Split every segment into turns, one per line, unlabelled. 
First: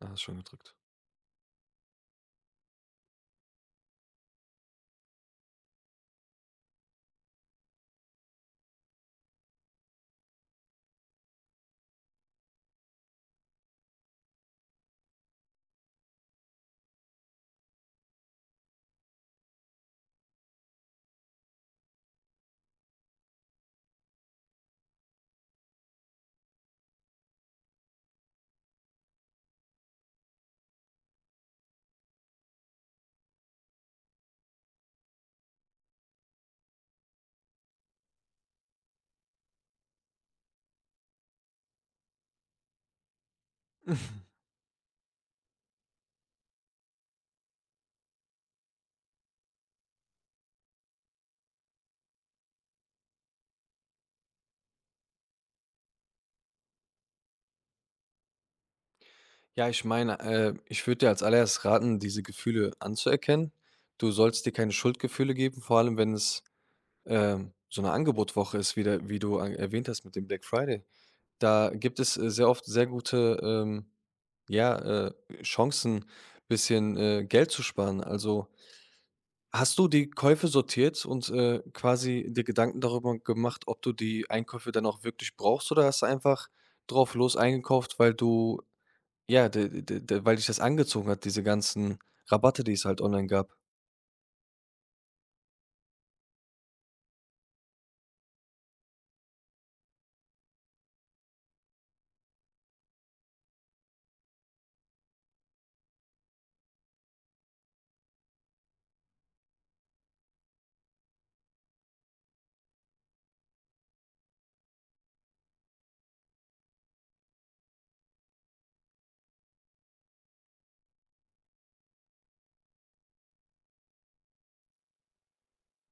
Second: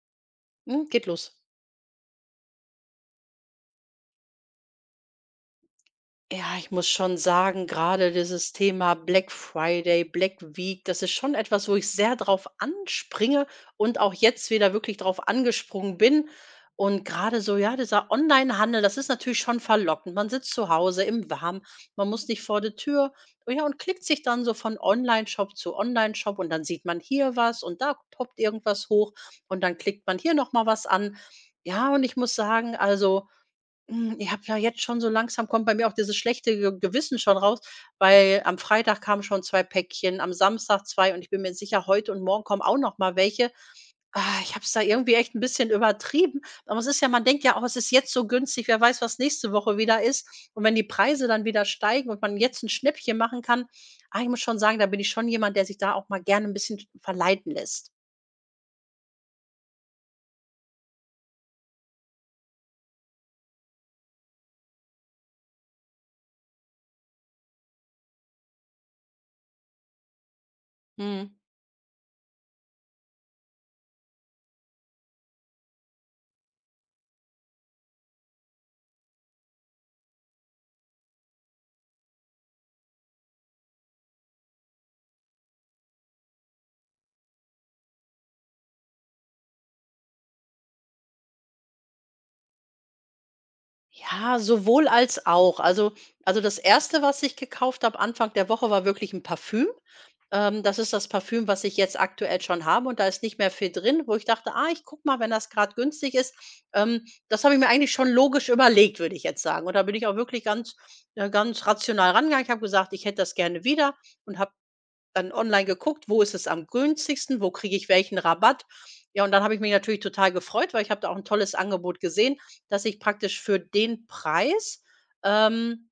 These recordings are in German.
Ah, ist schon gedrückt.
Geht los. Ja, ich muss schon sagen, gerade dieses Thema Black Friday, Black Week, das ist schon etwas, wo ich sehr drauf anspringe und auch jetzt wieder wirklich drauf angesprungen bin. Und gerade so, ja, dieser Online-Handel, das ist natürlich schon verlockend. Man sitzt zu Hause im Warmen, man muss nicht vor der Tür. Oh ja, und klickt sich dann so von Online-Shop zu Online-Shop, und dann sieht man hier was und da poppt irgendwas hoch und dann klickt man hier nochmal was an. Ja, und ich muss sagen, also ich habe ja jetzt schon, so langsam kommt bei mir auch dieses schlechte Ge Gewissen schon raus, weil am Freitag kamen schon 2 Päckchen, am Samstag zwei, und ich bin mir sicher, heute und morgen kommen auch noch mal welche. Ah, ich habe es da irgendwie echt 'n bisschen übertrieben. Aber es ist ja, man denkt ja auch, es ist jetzt so günstig, wer weiß, was nächste Woche wieder ist. Und wenn die Preise dann wieder steigen und man jetzt 'n Schnäppchen machen kann, ich muss schon sagen, da bin ich schon jemand, der sich da auch mal gerne 'n bisschen verleiten lässt.
Ja, ich meine, ich würde dir als Allererstes raten, diese Gefühle anzuerkennen. Du sollst dir keine Schuldgefühle geben, vor allem wenn es, so eine Angebotwoche ist, wie der wie du a erwähnt hast mit dem Black Friday.
Mhm.
Da gibt es, sehr oft sehr gute, ja, Chancen, bisschen, Geld zu sparen. Also, hast du die Käufe sortiert und, quasi dir Gedanken darüber gemacht, ob du die Einkäufe dann auch wirklich brauchst, oder hast du einfach drauf los eingekauft, weil du ja, de de de weil dich das angezogen hat, diese ganzen Rabatte, die es halt online gab.
Ja, sowohl als auch. Also, das erste, was ich gekauft habe Anfang der Woche, war wirklich ein Parfüm. Das ist das Parfüm, was ich jetzt aktuell schon habe, und da ist nicht mehr viel drin, wo ich dachte: „Ah, ich guck mal, wenn das gerade günstig ist.“ Das habe ich mir eigentlich schon logisch überlegt, würde ich jetzt sagen. Und da bin ich auch wirklich ganz, ganz rational rangegangen. Ich habe gesagt: „Ich hätte das gerne wieder“, und habe dann online geguckt, wo ist es am günstigsten, wo kriege ich welchen Rabatt. Ja, und dann habe ich mich natürlich total gefreut, weil ich habe da auch ein tolles Angebot gesehen, dass ich praktisch für den Preis, ähm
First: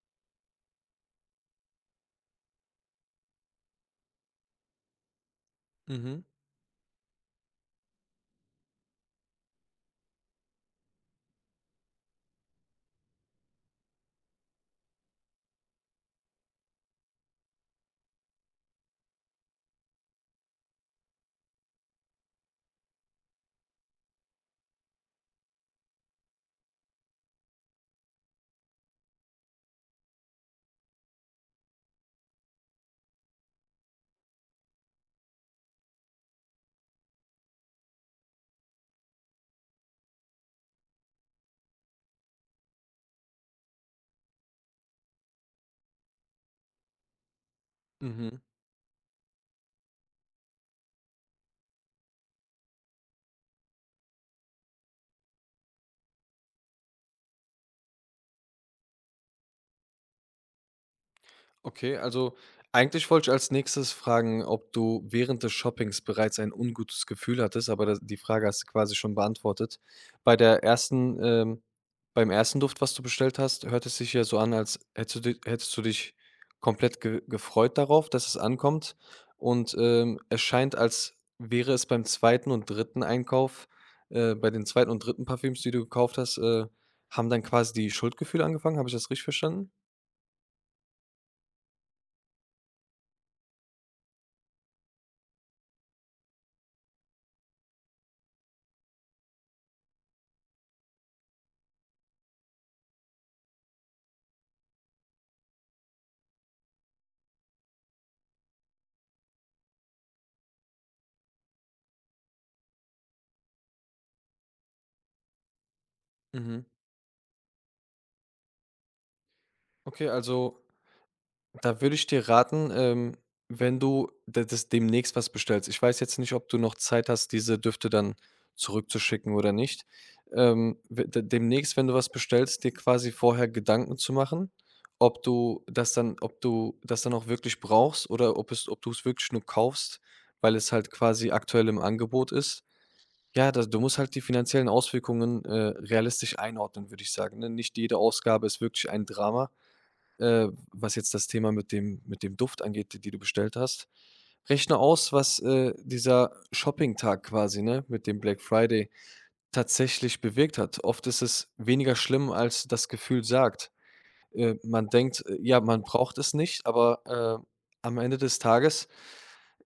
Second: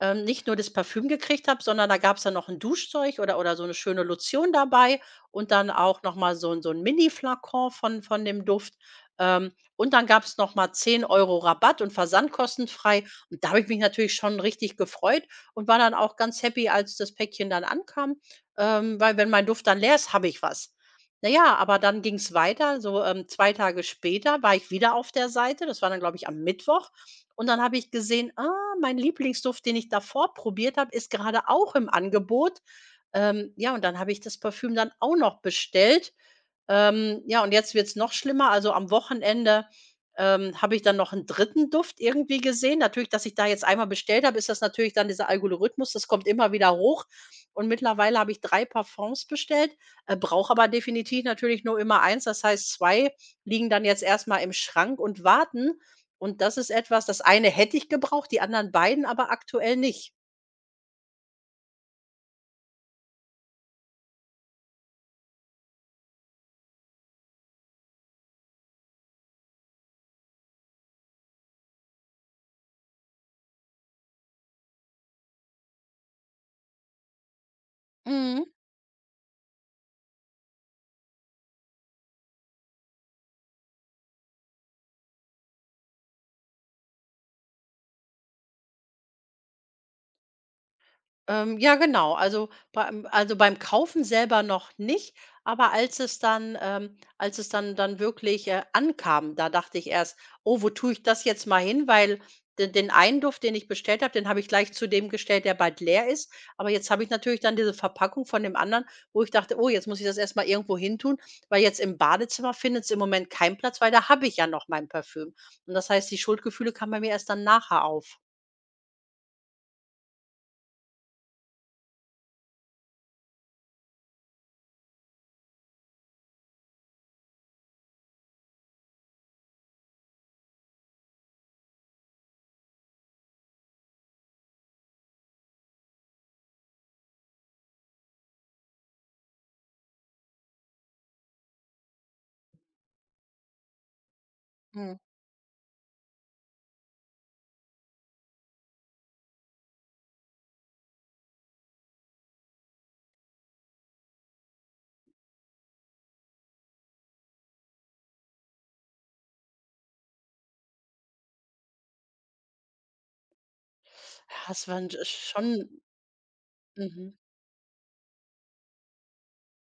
nicht nur das Parfüm gekriegt habe, sondern da gab es dann noch ein Duschzeug oder so eine schöne Lotion dabei und dann auch noch
Mhm,
mal so ein Mini-Flakon von dem Duft. Und dann gab's noch mal 10 € Rabatt und Versand kostenfrei. Und da habe ich mich natürlich schon richtig gefreut und war dann auch ganz happy, als das Päckchen dann ankam, weil wenn mein Duft dann leer ist, habe ich was. Na ja, aber dann ging es weiter. So, 2 Tage später war ich wieder auf der Seite. Das war dann, glaube ich, am Mittwoch. Und dann habe ich gesehen: „Mein Lieblingsduft, den ich davor probiert habe, ist gerade auch im Angebot. Ja, und dann habe ich das Parfüm dann auch noch bestellt. Ja, und jetzt wird's noch schlimmer. Also, am Wochenende habe ich dann noch einen dritten Duft irgendwie gesehen. Natürlich, dass ich da jetzt einmal bestellt habe, ist das natürlich dann dieser Algorithmus, das kommt immer wieder hoch. Und mittlerweile habe ich
mhm.
3 Parfums bestellt, brauche aber definitiv natürlich nur immer eins. Das heißt, 2 liegen dann jetzt erstmal im Schrank und warten. Und das ist etwas, das eine hätte ich gebraucht, die anderen beiden aber aktuell nicht.
Okay, also eigentlich wollte ich als nächstes fragen, ob du während des Shoppings bereits ein ungutes Gefühl hattest, aber die Frage hast du quasi schon beantwortet. Bei der ersten, ähm, beim ersten Duft, was du bestellt hast, hört es sich ja so an, als hättest du dich komplett ge gefreut darauf, dass es
Mhm.
ankommt. Und es scheint, als wäre es beim zweiten und dritten Einkauf, bei den zweiten und dritten Parfüms, die du gekauft hast, haben dann quasi die Schuldgefühle angefangen. Habe ich das richtig verstanden?
Ja, genau. Also, beim Kaufen selber noch nicht, aber als es dann wirklich, ankam, da dachte ich erst: „Oh, wo tue ich das jetzt mal hin?“ Weil de den einen Duft, den ich bestellt habe, den habe ich gleich zu dem gestellt, der bald leer ist. Aber jetzt habe ich natürlich dann diese Verpackung von dem anderen, wo ich dachte: „Oh, jetzt muss ich das erst mal irgendwo hintun“, weil jetzt im Badezimmer findet es im Moment keinen Platz, weil da habe ich ja noch mein Parfüm. Und das heißt, die
Mhm.
Schuldgefühle kamen bei mir erst dann nachher auf.
Okay, also da würde ich dir raten, wenn du d das demnächst was bestellst, ich weiß jetzt nicht, ob du noch Zeit hast, diese Düfte dann zurückzuschicken oder nicht. We de demnächst, wenn du was bestellst, dir quasi vorher Gedanken zu machen, ob du das dann auch wirklich brauchst, oder ob du es wirklich nur kaufst, weil es halt quasi aktuell im Angebot ist. Ja, da du musst halt die finanziellen
Mhm.
Auswirkungen, realistisch einordnen, würde ich sagen, ne? Nicht jede Ausgabe ist wirklich ein Drama, was jetzt das Thema mit dem Duft angeht, die die du bestellt hast. Rechne aus, was, dieser Tag quasi, ne, mit dem Black Friday tatsächlich bewirkt hat. Oft ist es weniger schlimm, als das Gefühl sagt.
Ja, es war
Man denkt, ja, man
schon.
braucht es nicht,
Mhm.
aber, am Ende des Tages,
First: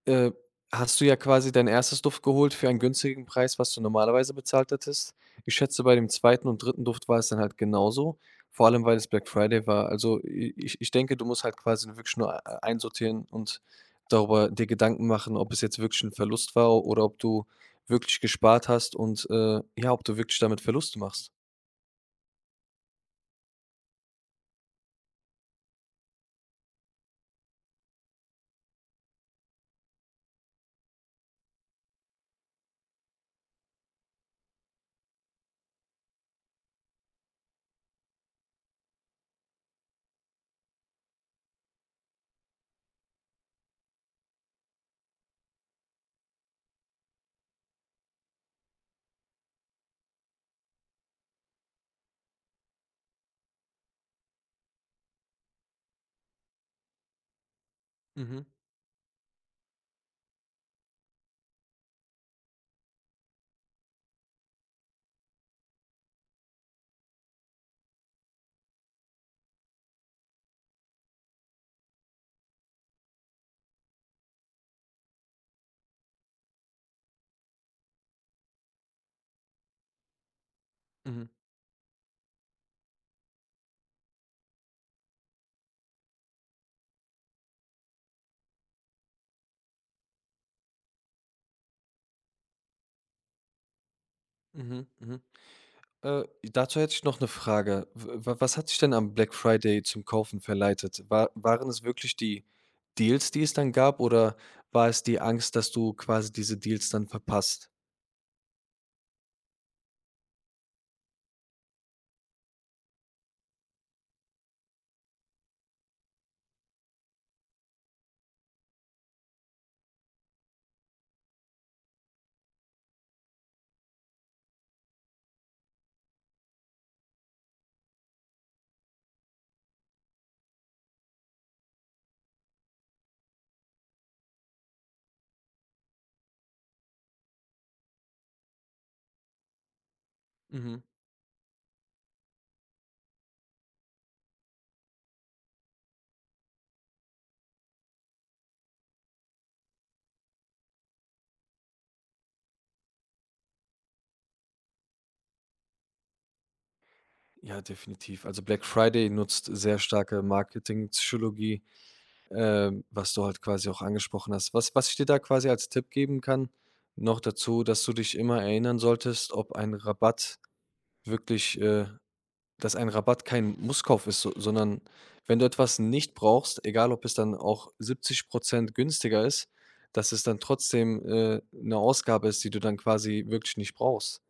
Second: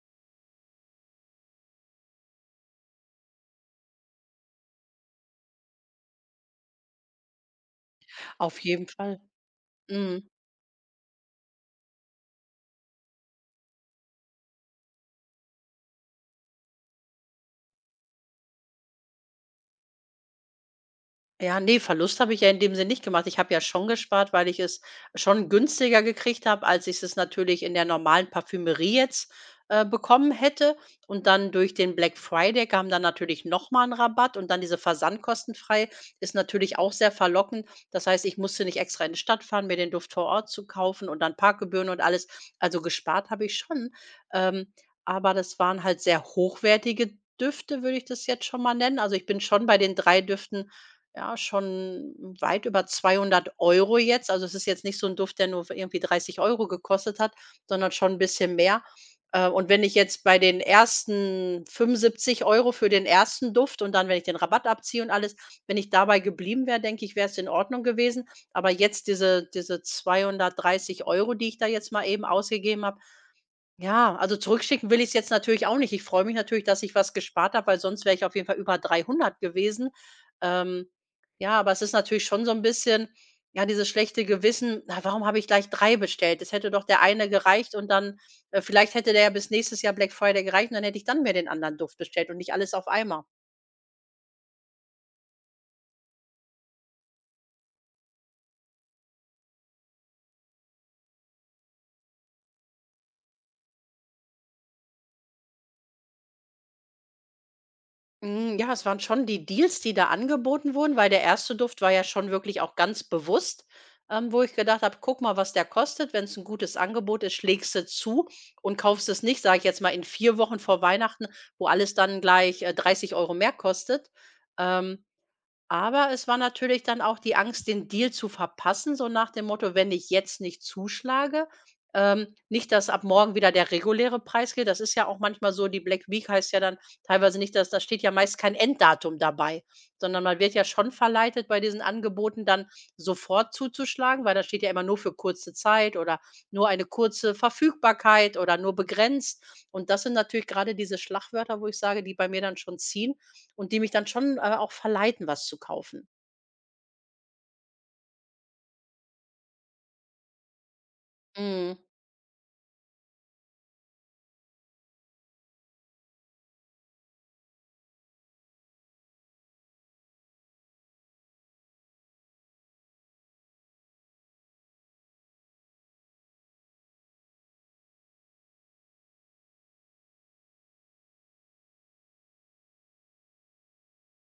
äh, hast du ja quasi dein erstes Duft geholt für einen günstigen Preis, was du normalerweise bezahlt hättest. Ich schätze, bei dem zweiten und dritten Duft war es dann halt genauso,
Auf
vor allem,
jeden
weil es
Fall.
Black Friday war. Also,
Mhm.
i ich ich denke, du musst halt quasi nur wirklich nur ei einsortieren und darüber dir Gedanken machen, ob es jetzt wirklich ein Verlust war oder ob du wirklich gespart hast und, ja, ob du wirklich damit Verluste machst.
Ja, ne, Verlust habe ich ja in dem Sinne nicht gemacht. Ich habe ja schon gespart, weil ich es schon günstiger gekriegt habe, als ich es natürlich in der normalen Parfümerie jetzt, bekommen hätte. Und dann durch den Black Friday kam dann natürlich noch mal 'n Rabatt, und dann diese versandkostenfrei ist natürlich auch sehr verlockend. Das heißt, ich musste nicht extra in die Stadt fahren, mir den Duft vor Ort zu kaufen und dann Parkgebühren und alles. Also, gespart habe ich schon, ähm, aber das waren halt sehr hochwertige Düfte, würde ich das jetzt schon mal nennen. Also, ich bin schon bei den 3 Düften, ja, schon weit über 200 € jetzt. Also, es ist jetzt nicht so ein Duft, der nur für irgendwie 30 € gekostet hat, sondern schon ein
Mhm,
bisschen mehr. Und wenn ich jetzt bei den ersten 75 € für den ersten Duft und dann, wenn ich den Rabatt abziehe und alles, wenn ich dabei geblieben wäre, denke ich, wäre es in Ordnung gewesen. Aber jetzt diese 230 €, die ich da jetzt mal eben ausgegeben habe, ja, also zurückschicken will ich es jetzt natürlich auch nicht. Ich freue mich natürlich, dass ich was gespart habe, weil sonst wäre ich auf jeden Fall über 300 gewesen. Ähm,
mhm,
ja, aber es ist natürlich schon so ein bisschen, ja, dieses schlechte Gewissen: „Na, warum habe ich gleich 3 bestellt? Es hätte doch der eine gereicht, und dann, vielleicht hätte der ja bis nächstes Jahr Black Friday gereicht, und dann hätte ich dann mir den anderen Duft bestellt und nicht alles auf einmal.“
mhm, mhm. Dazu hätte ich noch eine Frage. W wa was hat dich denn am Black Friday zum Kaufen verleitet? Waren es wirklich die Deals, die es dann gab, oder war es die Angst, dass du quasi diese Deals dann verpasst?
Ja, Es waren schon die Deals, die da angeboten wurden, weil der erste Duft war ja schon wirklich auch ganz bewusst, wo ich gedacht habe: „Guck mal, was der kostet. Wenn es ein gutes Angebot ist, schlägst du zu und kaufst es nicht“, sage ich jetzt mal, in 4 Wochen vor Weihnachten, wo alles dann gleich, 30 € mehr kostet. Ähm aber es war natürlich dann auch die Angst, den Deal zu verpassen, so nach dem Motto: „Wenn ich jetzt nicht zuschlage, nicht, dass ab morgen wieder der reguläre Preis gilt.“ Das ist ja auch manchmal so, die Black Week heißt ja dann teilweise nicht, dass da steht ja meist kein Enddatum dabei, sondern man wird ja
Mhm.
schon verleitet, bei diesen Angeboten dann sofort zuzuschlagen, weil da steht ja immer nur für kurze Zeit oder nur eine kurze Verfügbarkeit oder nur begrenzt. Und das sind natürlich gerade diese Schlagwörter, wo ich sage, die bei mir dann schon ziehen, und die mich dann schon, auch verleiten, was zu kaufen.
Ja, definitiv. Also, Black Friday nutzt sehr starke Marketingpsychologie,
Mhm.
was du halt quasi auch angesprochen hast. Was ich dir da quasi als Tipp geben kann, noch dazu, dass du dich immer erinnern solltest, ob ein Rabatt wirklich, äh dass ein Rabatt kein Musskauf ist, so, sondern wenn du etwas nicht brauchst, egal ob es dann auch 70% günstiger ist, dass es dann trotzdem, 'ne Ausgabe ist, die du dann quasi wirklich nicht brauchst.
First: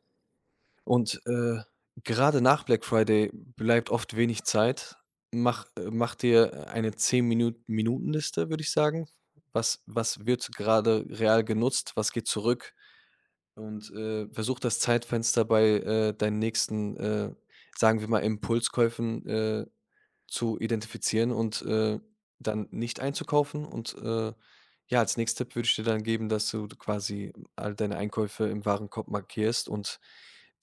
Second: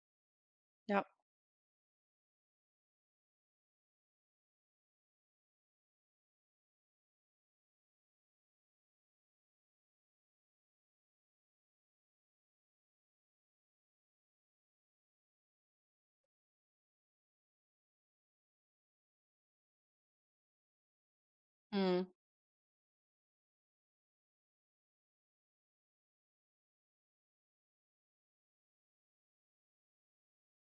Ja.
Und, gerade nach Black Friday bleibt oft wenig Zeit. Mach dir eine 10 Minutenliste, würde ich sagen. Was was wird gerade real genutzt? Was geht zurück? Und, versuch das Zeitfenster bei, deinen nächsten, sagen wir mal, Impulskäufen, zu identifizieren und,
Mhm.
dann nicht einzukaufen. Und, ja, als nächsten Tipp würde ich dir dann geben, dass du quasi all deine Einkäufe im Warenkorb markierst und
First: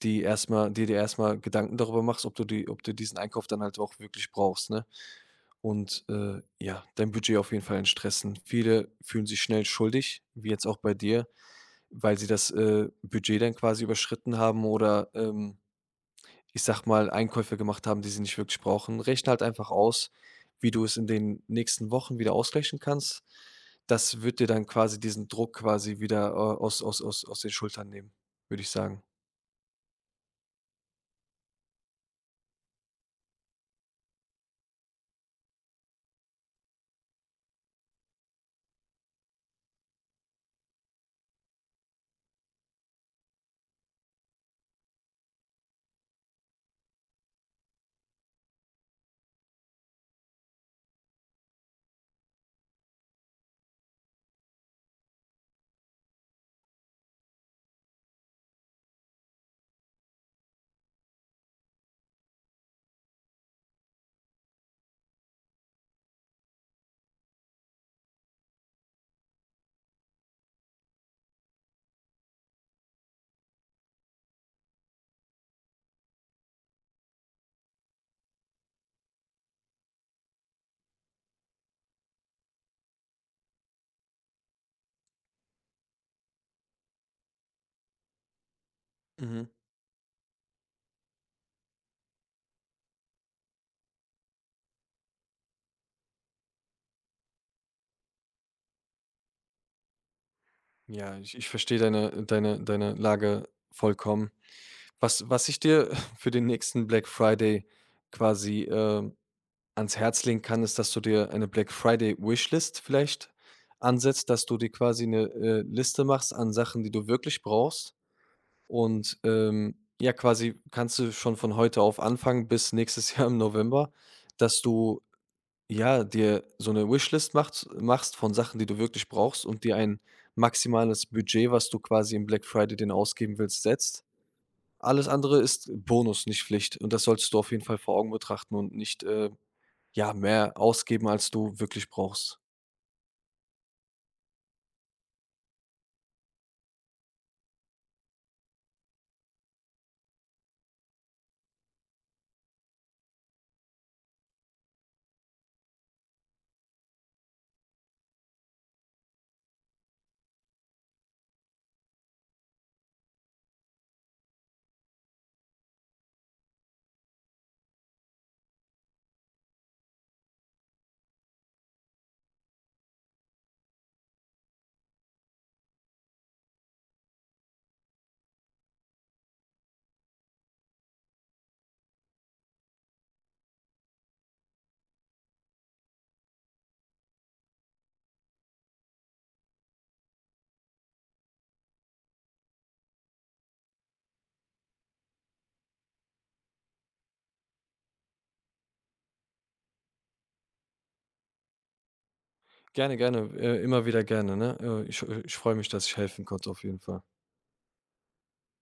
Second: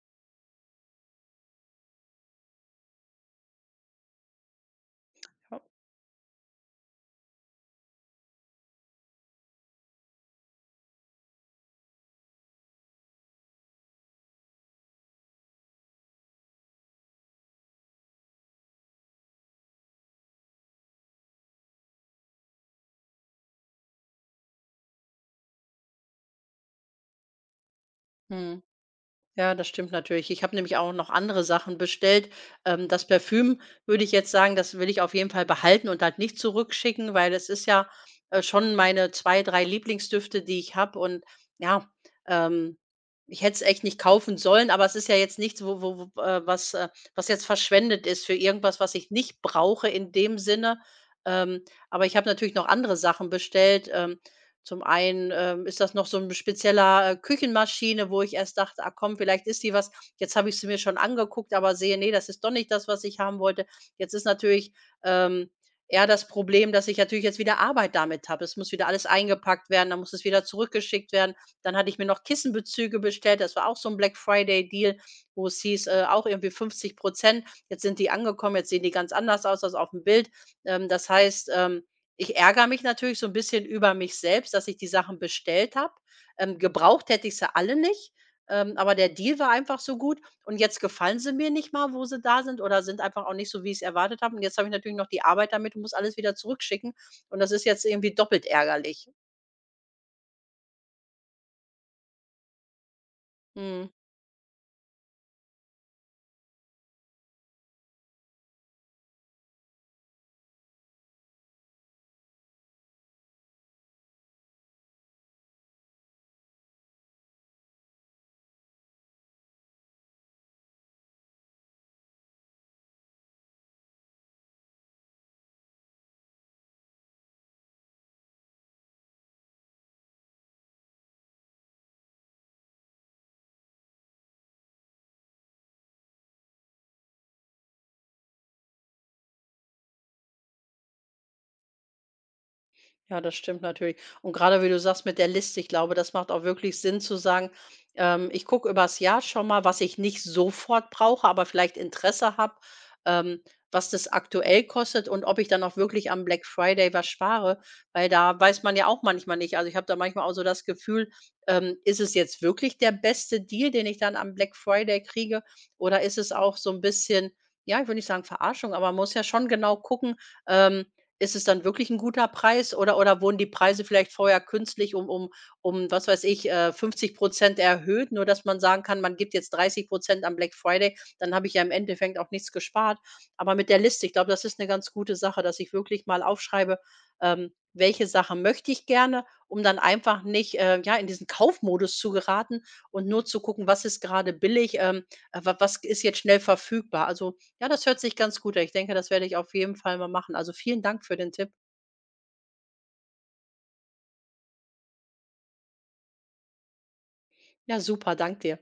die erstmal, dir erstmal Gedanken darüber machst, ob du diesen Einkauf dann halt auch wirklich brauchst, ne?
Ja.
Und, ja, dein Budget auf jeden Fall entstressen. Viele fühlen sich schnell schuldig, wie jetzt auch bei dir, weil sie das, Budget dann quasi überschritten haben oder, ich sage mal, Einkäufe gemacht haben, die sie nicht wirklich brauchen. Rechne halt einfach aus, wie du es in den nächsten Wochen wieder ausgleichen kannst. Das wird dir dann quasi diesen Druck quasi wieder, aus den Schultern nehmen, würde
Mhm.
ich sagen.
Ja, das stimmt natürlich. Ich habe nämlich auch noch andere Sachen bestellt. Das Parfüm würde ich jetzt sagen, das will ich auf jeden Fall behalten und halt nicht zurückschicken, weil es ist ja, schon meine zwei, drei Lieblingsdüfte, die ich habe. Und ja, ähm, ich hätte es echt nicht kaufen sollen, aber es ist ja jetzt nichts, was jetzt verschwendet ist für irgendwas, was ich nicht brauche in dem Sinne. Ähm, aber ich habe natürlich noch andere Sachen bestellt. Zum einen, ist das noch so ein spezieller, Küchenmaschine, wo ich erst dachte: „Ah komm, vielleicht ist die was.“ Jetzt habe ich sie mir schon angeguckt, aber sehe, nee, das ist doch nicht das, was ich haben wollte. Jetzt ist natürlich, ähm, eher das Problem, dass ich natürlich jetzt wieder Arbeit damit habe. Es muss wieder alles eingepackt werden, dann muss es wieder zurückgeschickt werden. Dann hatte ich mir noch Kissenbezüge bestellt. Das war auch so ein Black-Friday-Deal, wo es hieß, auch irgendwie 50. Jetzt sind die angekommen, jetzt sehen die ganz anders aus als auf dem Bild. Das heißt, ich ärgere mich natürlich so ein bisschen über mich selbst, dass ich die Sachen bestellt habe. Gebraucht hätte ich sie alle nicht, aber der Deal
Mhm.
war einfach so gut und jetzt gefallen sie mir nicht mal, wo sie da sind, oder sind einfach auch nicht so, wie ich es erwartet habe, und jetzt habe ich natürlich noch die Arbeit damit und muss alles wieder zurückschicken, und das ist jetzt irgendwie doppelt ärgerlich.
Ja, ich verstehe deine Lage
Mhm.
vollkommen. Was ich dir für den nächsten Black Friday quasi, ans Herz legen kann, ist, dass du dir eine Black Friday Wishlist vielleicht ansetzt, dass du dir quasi eine Liste machst an Sachen, die du wirklich brauchst. Und, ja, quasi kannst du schon von heute auf anfangen bis nächstes Jahr im November, dass du, ja, dir so eine Wishlist macht machst von Sachen, die du wirklich brauchst, und dir ein maximales Budget, was du quasi im Black Friday den ausgeben willst, setzt. Alles andere ist Bonus, nicht Pflicht. Und das solltest du auf jeden Fall vor Augen betrachten und nicht, ja, mehr ausgeben, als du wirklich brauchst.
Ja, das stimmt natürlich. Und gerade wie du sagst mit der Liste, ich glaube, das macht auch wirklich Sinn zu sagen, ich gucke übers Jahr schon mal, was ich nicht sofort brauche, aber vielleicht Interesse habe, ähm, was das aktuell kostet und ob ich dann auch wirklich am Black Friday was spare, weil da weiß man ja auch manchmal nicht. Also, ich habe da manchmal auch so das Gefühl, ist es jetzt wirklich der beste Deal, den ich dann am Black Friday kriege, oder ist es auch so ein bisschen, ja, ich würde nicht sagen Verarschung, aber man muss ja schon genau gucken, ähm ist es dann wirklich 'n guter Preis, oder wurden die Preise vielleicht vorher künstlich um um, was weiß ich, 50% erhöht, nur dass man sagen kann, man gibt jetzt 30 am Black Friday, dann habe ich ja im Endeffekt auch nichts gespart. Aber mit der Liste, ich glaube, das ist 'ne ganz gute Sache, dass ich wirklich mal aufschreibe, welche Sache möchte ich gerne, um dann einfach nicht, in diesen Kaufmodus zu geraten und nur zu gucken, was ist grade billig, wa was ist jetzt schnell verfügbar. Also, ja, das hört sich ganz gut an. Ich denke, das werde ich auf jeden Fall mal machen. Also, vielen Dank für den Tipp.
Gerne, gerne, immer wieder gerne, ne? Ich freue mich, dass ich helfen konnte auf jeden Fall.
Ja, super, dank dir.